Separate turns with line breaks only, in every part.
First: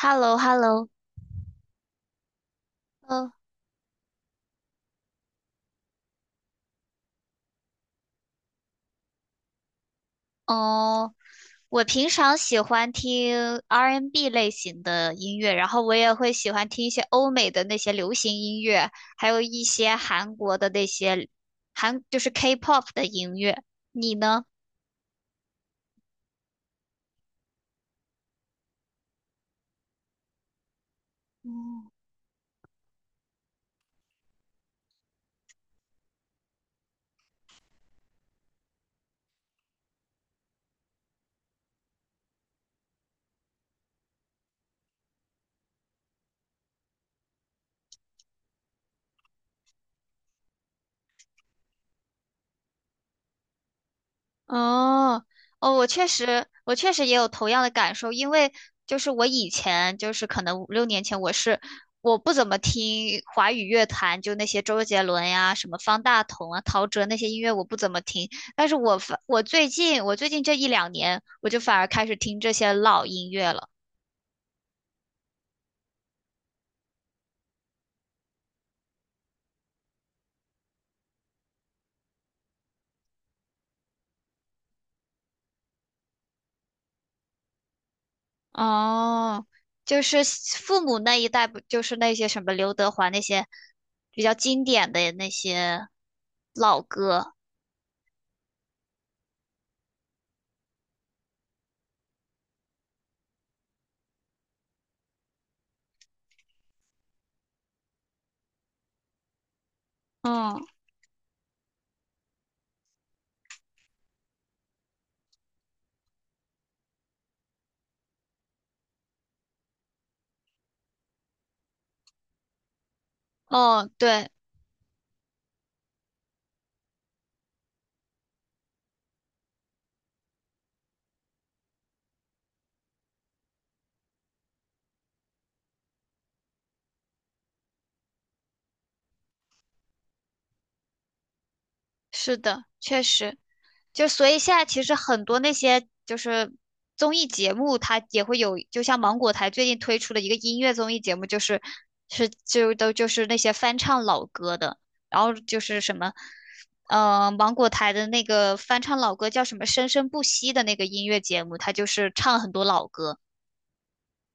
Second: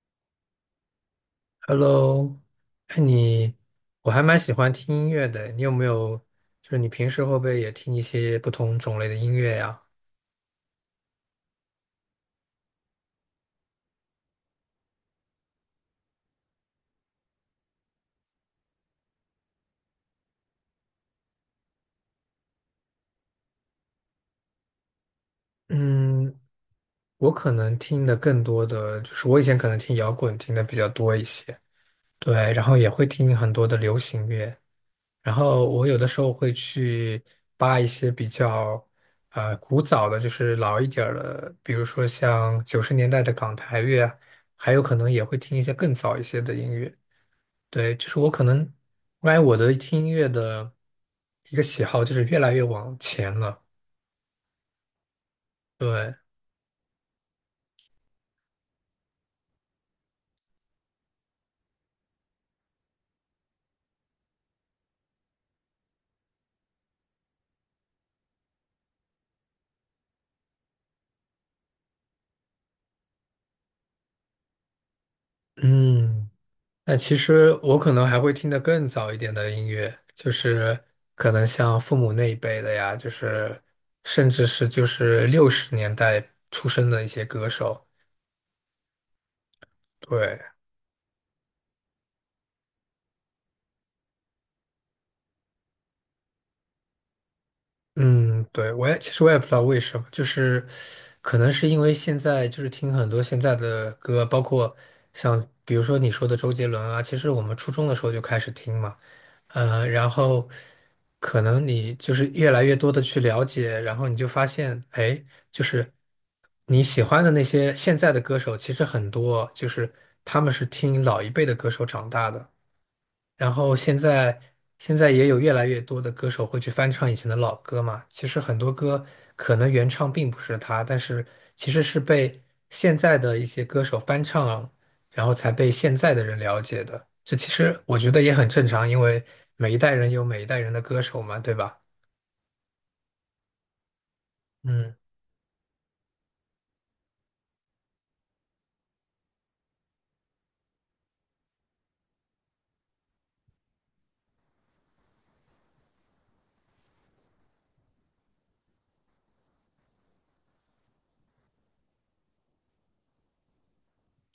h e l l o h e l l o
Hello。哎，
呃，
你，我还蛮喜欢听音乐的。你有没有，就是你平时会不会也听一些不同种类的音乐呀？
哦，我平常喜欢听 R&B N 类型的音乐，然后我也会喜欢听一些欧美的那些流行音乐，还有一些韩国的那些就是 K-pop 的音乐。你呢？
嗯，我可能听的更多的就是我以前可能听摇滚听的比较多一些。对，然后也会听很多的流行乐，然后我有的时候会去扒一些比较古早的，就是老一点儿的，比如说像90年代的港台乐啊，还有可能也会听一些更早一些的音乐。对，就是我可能，我感觉我的听音乐的一个喜好就是越来越往前了。
哦，哦,
对。
我确实也有同样的感受，因为我以前可能五六年前，我不怎么听华语乐坛，就那些周杰伦呀、什么方大同啊、陶喆那些音乐我不怎么听，但是我最近这一两年，我就反而开始听这些老音乐了。
嗯，但其实我可能还会听得更早一点的音乐，就是可能像父母那一辈的呀，就是甚至是就是60年代出生的一些歌手。
哦，就是
对。
父母那一代，不就是那些什么刘德华那些比较经典的那些老歌。
嗯，对，其实我也不知道为什么，就是可能是因为现在就是听很多现在的歌，包括像比如说你说的周杰伦啊，其实我们初中的时候就开始听嘛。然后
嗯。
可能你就是越来越多的去了解，然后你就发现，哎，就是你喜欢的那些现在的歌手，其实很多就是他们是听老一辈的歌手长大的。然后
哦，
现
对。
在现在也有越来越多的歌手会去翻唱以前的老歌嘛。其实很多歌可能原唱并不是他，但是其实是被现在的一些歌手翻唱，然后才被现在的人了解的。这其实我觉得也很正常，因为每一代人有每一代人的歌手嘛，对吧？
是的，确实，就所以现在其实
嗯。
很多那些就是综艺节目，它也会有，就像芒果台最近推出了一个音乐综艺节目，就是那些翻唱老歌的，然后就是什么，呃，芒果台的那个翻唱老歌叫什么《生生不息》的那个音乐节目，它就是唱很多老歌。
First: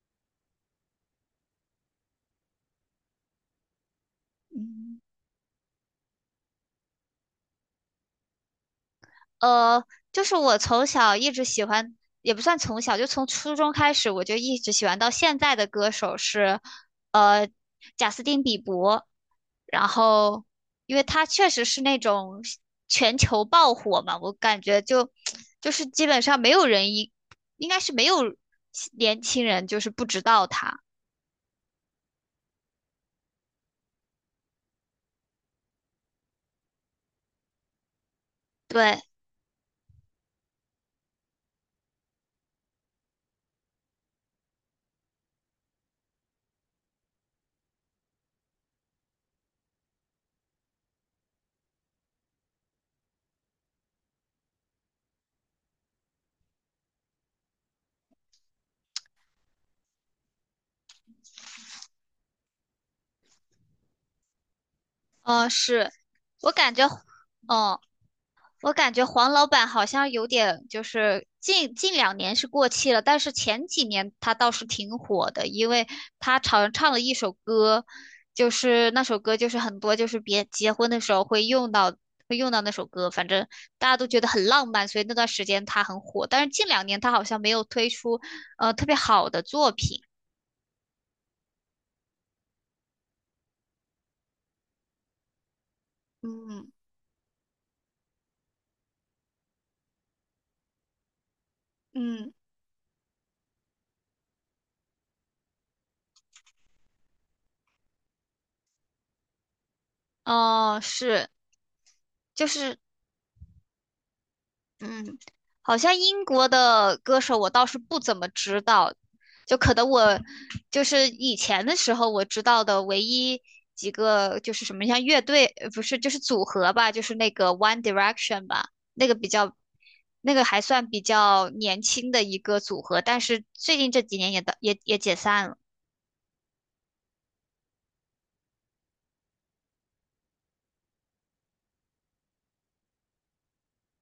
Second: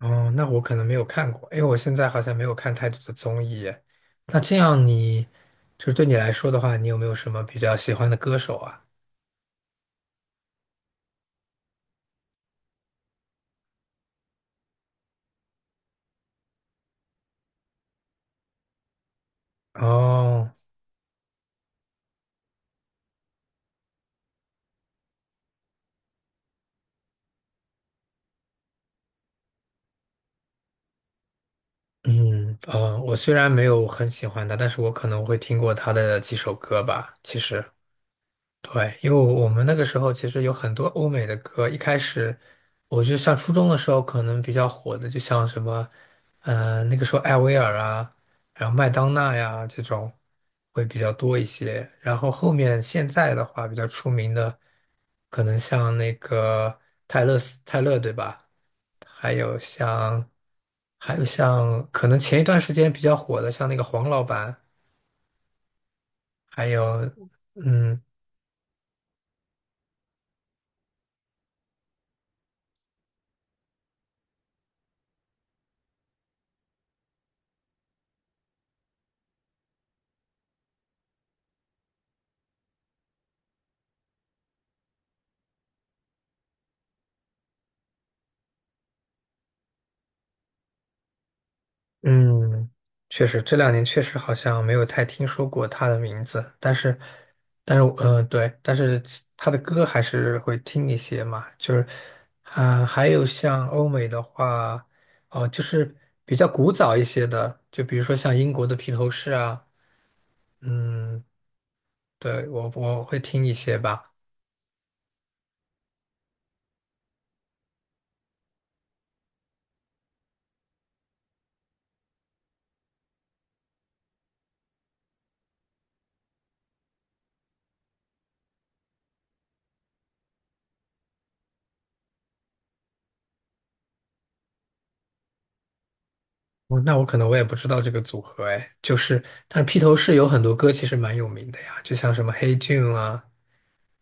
哦，那我可能没有看过，因为我现在好像没有看太多的综艺耶。那这样
嗯。
你，就是对你来说的话，你有没有什么比较喜欢的歌手啊？
呃，就是我从小一直喜欢，也不算从小，就从初中开始，我就一直喜欢到现在的歌手是，呃，贾斯汀·比伯。然后，
哦。
因为他确实是那种全球爆火嘛，我感觉就 就是基本上没有人一，应该是没有年轻人就是不知道他。
嗯，啊，我虽然没有很喜欢他，但是我可能会听过他的几首歌吧。其实，对，
对。
因为我们那个时候其实有很多欧美的歌，一开始我就得上初中的时候可能比较火的，就像什么，那个时候艾薇儿啊，然后麦当娜呀这种会比较多一些。然后后面现在的话比较出名的，可能像那个泰勒对吧？还有像，还有像，可能前一段时间比较火的，像那个黄老板。
嗯、是。我
还
感觉。
有，
嗯、
嗯
我感觉黄老板好像有点，就是近两年是过气了，但是前几年他倒是挺火的，因为他常唱了一首歌，就是那首歌就是很多就是别结婚的时候会用到那首歌，反正大家都觉得很浪漫，所以那段时间他很火。但是近两年他好像没有推出特别好的作品。
嗯，确实这两年确实好像没有太听说过他的名字，
嗯。
但是，但是，对，但是他的歌还是会听一些嘛，就是，
嗯，
啊、还有像欧美的话，哦、就是比较古早一些的，就比如说像英国的披头士啊，
哦，
嗯，
是，就
对，我
是。
我会听一些吧。
嗯，好像英国的歌手我倒是不怎么知道，就可能我就是以前的时候我知道的唯一几个就是什么像乐队，不是就是组合吧，就是那个 One Direction 吧，那个比较，那个还算比较年轻的一个组合，但是最近这几年也的也也解散了。
哦，那我可能我也不知道这个组合哎，就是，但是披头士有很多歌其实蛮有名的呀，就像什么《Hey Jude》啊，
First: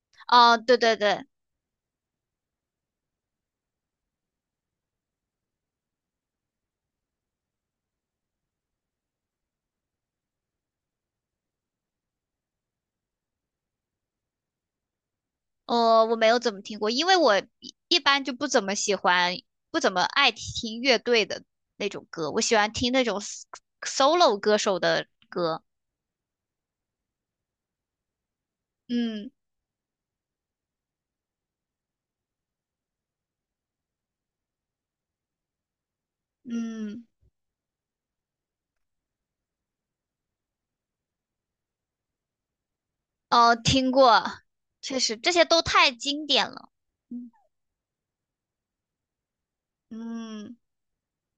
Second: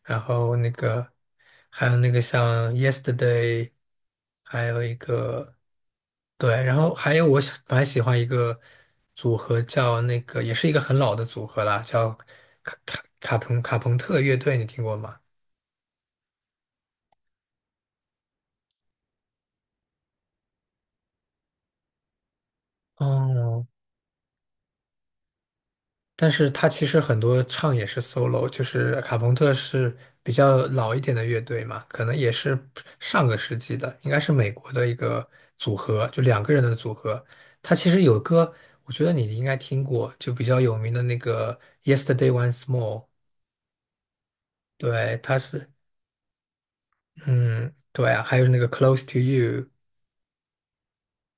然后
哦，
那
对对
个，
对。
还有那个像《Yesterday》，还有一个。对，然后还有蛮喜欢一个组合叫那个，也是一个很老的组合啦，叫卡朋特乐队，你听过吗？
我没有怎么听过，因为我一般就不怎么喜欢，不怎么爱听乐队的那种歌，我喜欢听那种
哦，
solo 歌手的歌。
但是他其实很多唱也是 solo，就是卡
嗯。
朋特是比较老一点的乐队嘛，可能也是上个世纪的，应该是美国的一个组合，就两个人的组
嗯，
合。他其实有歌，我觉得你应该听过，就比较有名的那个《Yesterday Once More》。
哦，听过，确实
对，
这
他
些都
是，
太经典了。嗯。
嗯，对啊，还有那个《Close to You》，
嗯，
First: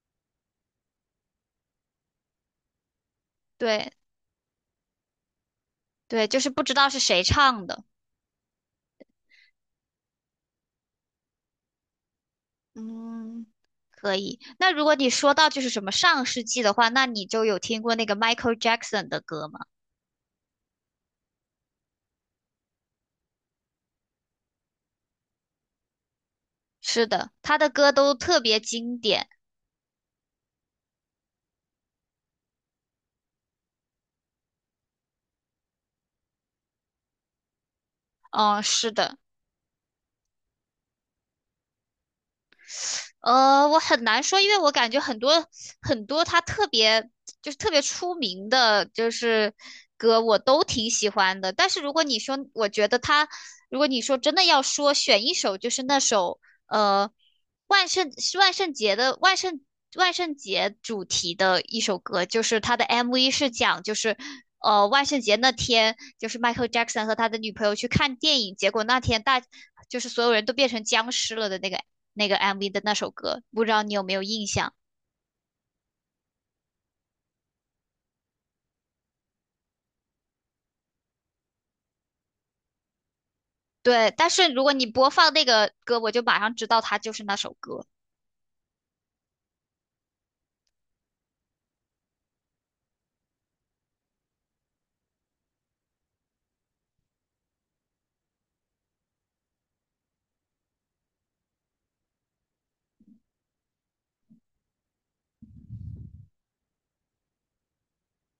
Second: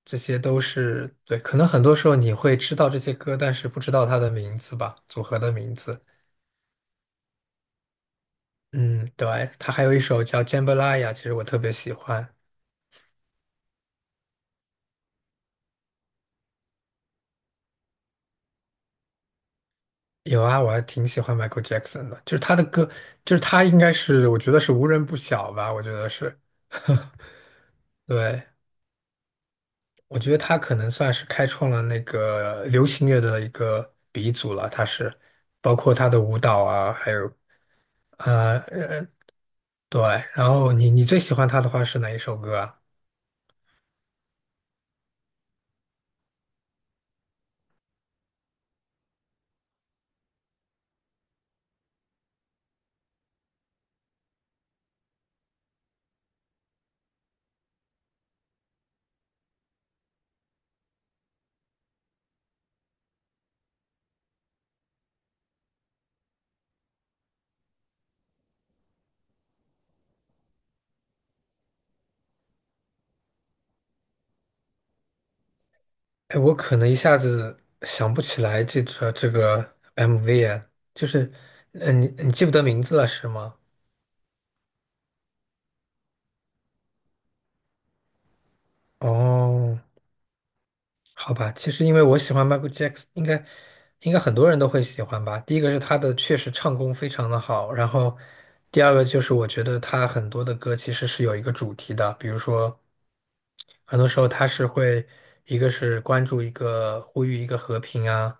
这些都是，对，可能很多时候你会知道这些歌，但是不
对
知道他的名字吧，组合的名字。
对，就是不知道是谁唱的。
嗯，对，他还有一首叫《Jambalaya》，其实我特别喜欢。
嗯，可以。那如果你说到就是什么上世纪的话，那你就有听过那个 Michael Jackson 的歌吗？
有啊，我还挺喜欢 Michael Jackson 的，就是他的歌，就是他应该是，我觉得是无人不晓吧，我觉得是。
是 的，他的歌都特
对，
别经典。
我觉得他可能算是开创了那个流行乐的一个鼻祖了，他是，包括他的舞蹈啊，还有呃
嗯，是
呃，
的，
对。然后你最喜欢他的话是哪一首歌啊？
我很难说，因为我感觉很多他特别就是特别出名的，就是歌我都挺喜欢的。但是如果你说，我觉得他，如果你说真的要说选一首，就是那首呃万圣是万圣节的万圣万圣节主题的一首歌，就是他的 MV 是讲就是。万圣节那天，就是 Michael Jackson 和他的女朋友去看电影，结果那天就是所有人都变成僵尸了的那个 MV 的那首歌，不知道你有没有印象？
哎，我可能一下子想不起来这个 MV 啊，就是，嗯，你记不得名字了是吗？
对，但是如果你播放那个歌，我就马上知道它就是那首歌。
哦，好吧，其实因为我喜欢 Michael Jackson，应该很多人都会喜欢吧。第一个是他的确实唱功非常的好，然后第二个就是我觉得他很多的歌其实是有一个主题的，比如说很多时候他是会一个是关注一个呼吁一个和平啊。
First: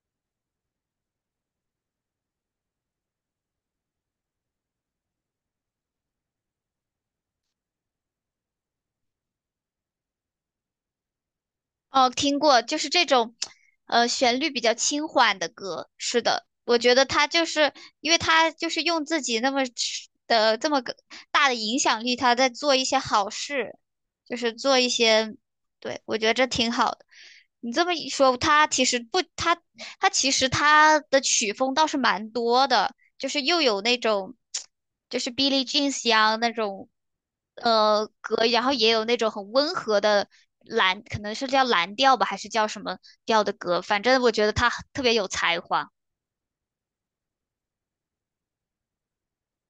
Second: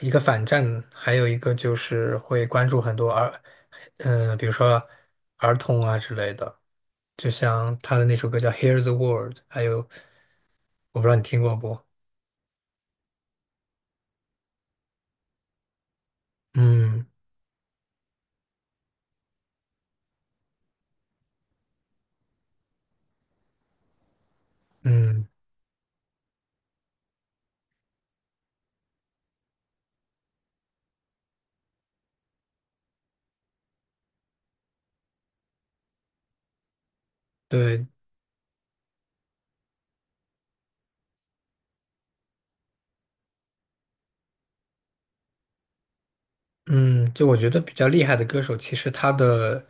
一个反战，还有一个就是会关注很多儿，比如说儿童啊之类的，就像他的那首歌叫《Hear the World》，还有我不知道你听过不？
哦，听过，就是这种，旋律比较轻缓的歌。是的，我觉得
嗯
他就是，因为他就是用自己那么的这么个大的影响力，他在做一些好事，就是做一
嗯，
些，对，我觉得这挺好的。你这么一说，他其实不，他他其实他的曲风倒是蛮多的。就是又有那种就是 Billie Jean 香那种
对。
歌，然后也有那种很温和的可能是叫蓝调吧，还是叫什么调的歌，反正我觉得他特别有才华。
嗯，就我觉得比较厉害的歌手，其实他的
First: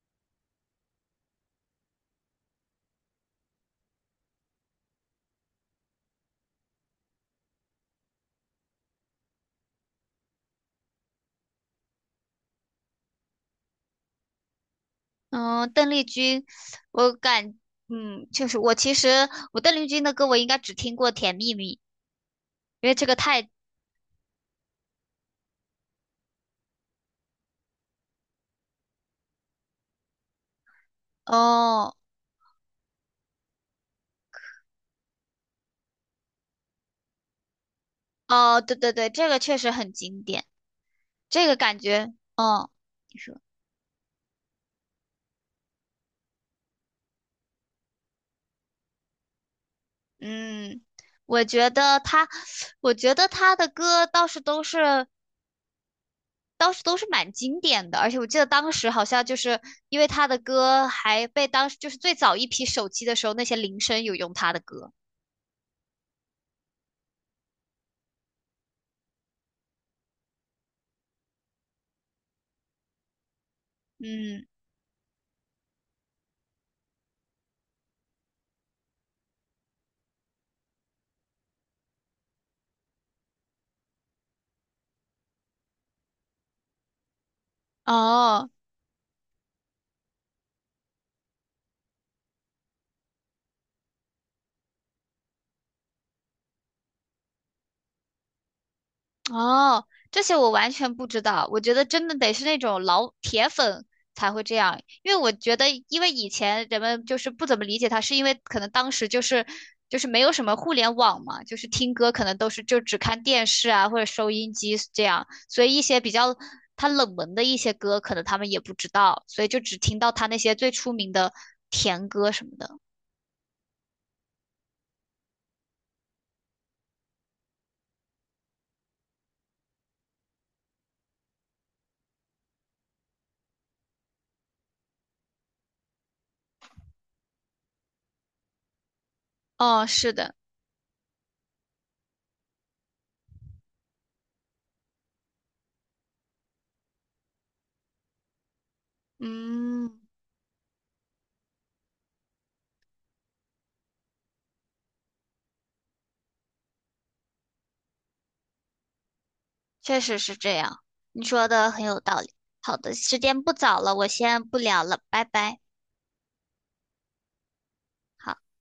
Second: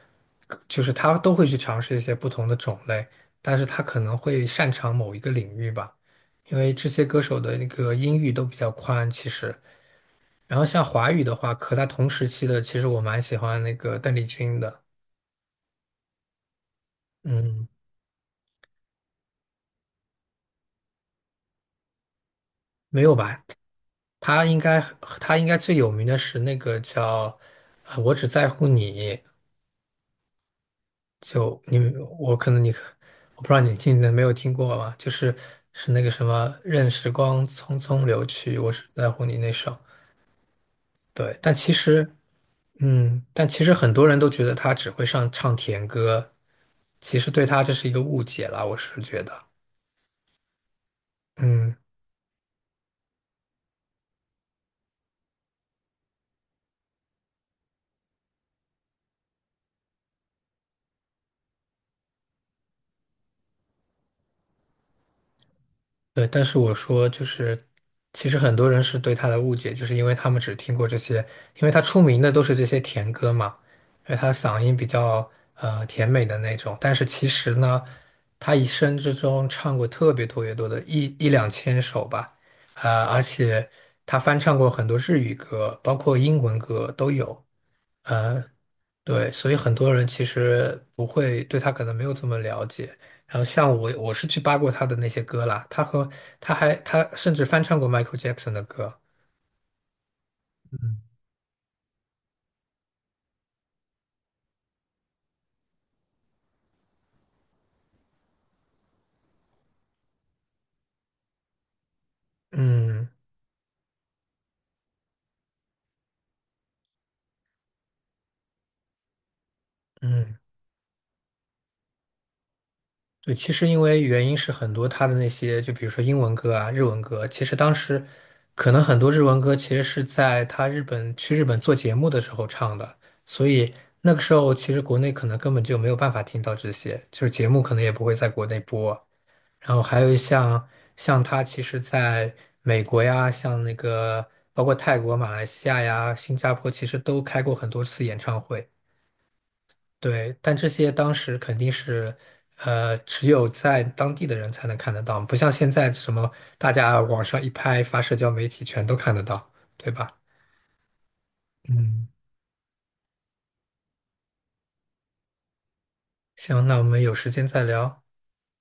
就是他都会去尝试一些不同的种类，但是他可能会擅长某一个领域吧，因为这些歌手的那个音域都比较宽，其实。然后像华语的话，和他同时期的，其实我蛮喜欢那个邓丽君的。
嗯，邓丽君，我感，
嗯，
嗯，就是我其实我邓丽君的歌我应该只听过《甜蜜蜜》，因为
没
这
有
个
吧？
太。
他应该他应该最有名的是那个叫《我只在乎你》。就你
哦
我可能你我不知道你听没有听过吧？就是是那个什么“任时光匆匆流去，
哦,
我
对
只
对对，
在乎
这
你”
个
那
确实
首。
很经典，
对，
这
但
个
其
感
实
觉，嗯。
嗯，但其实很多人都觉得他只会上唱甜歌，其实对他这是一个误解啦，我是觉得。
嗯，我觉
嗯。
得他，我觉得他的歌倒是都是蛮经典的，而且我记得当时好像就是因为他的歌还被当时就是最早一批手机的时候那些铃声有用他的歌。
对，但是我说就是，其实很多人是对他的误解，就是因为他们只听过这些，因为他出名的都是这些甜歌嘛，因为他
嗯。
嗓音比较甜美的那种。但是其实呢，他一生之中唱过特别特别多的一2000首吧。而且他翻唱过很多日语歌，包括英文歌都有。呃，
哦。
对，所以很多人其实不会对他可能没有这么了解。然后像我，我是去扒过他的那些歌啦，他和他还他甚至翻唱过 Michael Jackson 的歌。
哦，这些我完全
嗯，
不知道。我觉得真的得是那种老铁粉才会这样，因为我觉得，因为以前人们就是不怎么理解他，是因为可能当时就是就是没有什么互联网嘛，就是听歌可能都是就只
嗯
看电视啊或者收音机这样，所以一些比较他冷门的一些歌，可能他们也不知道，所以就只听到他那
嗯，
些最出名的甜歌什么的。
对，其实因为原因是很多，他的那些就比如说英文歌啊、日文歌，其实当时可能很多日文歌其实是在他日本去日本做节目的时候唱的，所以那个时候其实国内可能根本就没有办法听到这些，就是节目可能也不会在国内播。然后
哦，
还
是
有
的。
像他其实在美国呀，像那个包括泰国、马来西亚呀、新加坡，其实都开过很多次演唱会。
嗯。
对，但这些当时肯定是，只有在当地的人才能看得到，不像现在什么大家网上一拍发社交媒体全都看得到，对
确
吧？
实是这样，你说的很有
嗯，
道理。好的，时间不早了，我先不聊了，拜拜。
行，那我们有时间再聊。
好。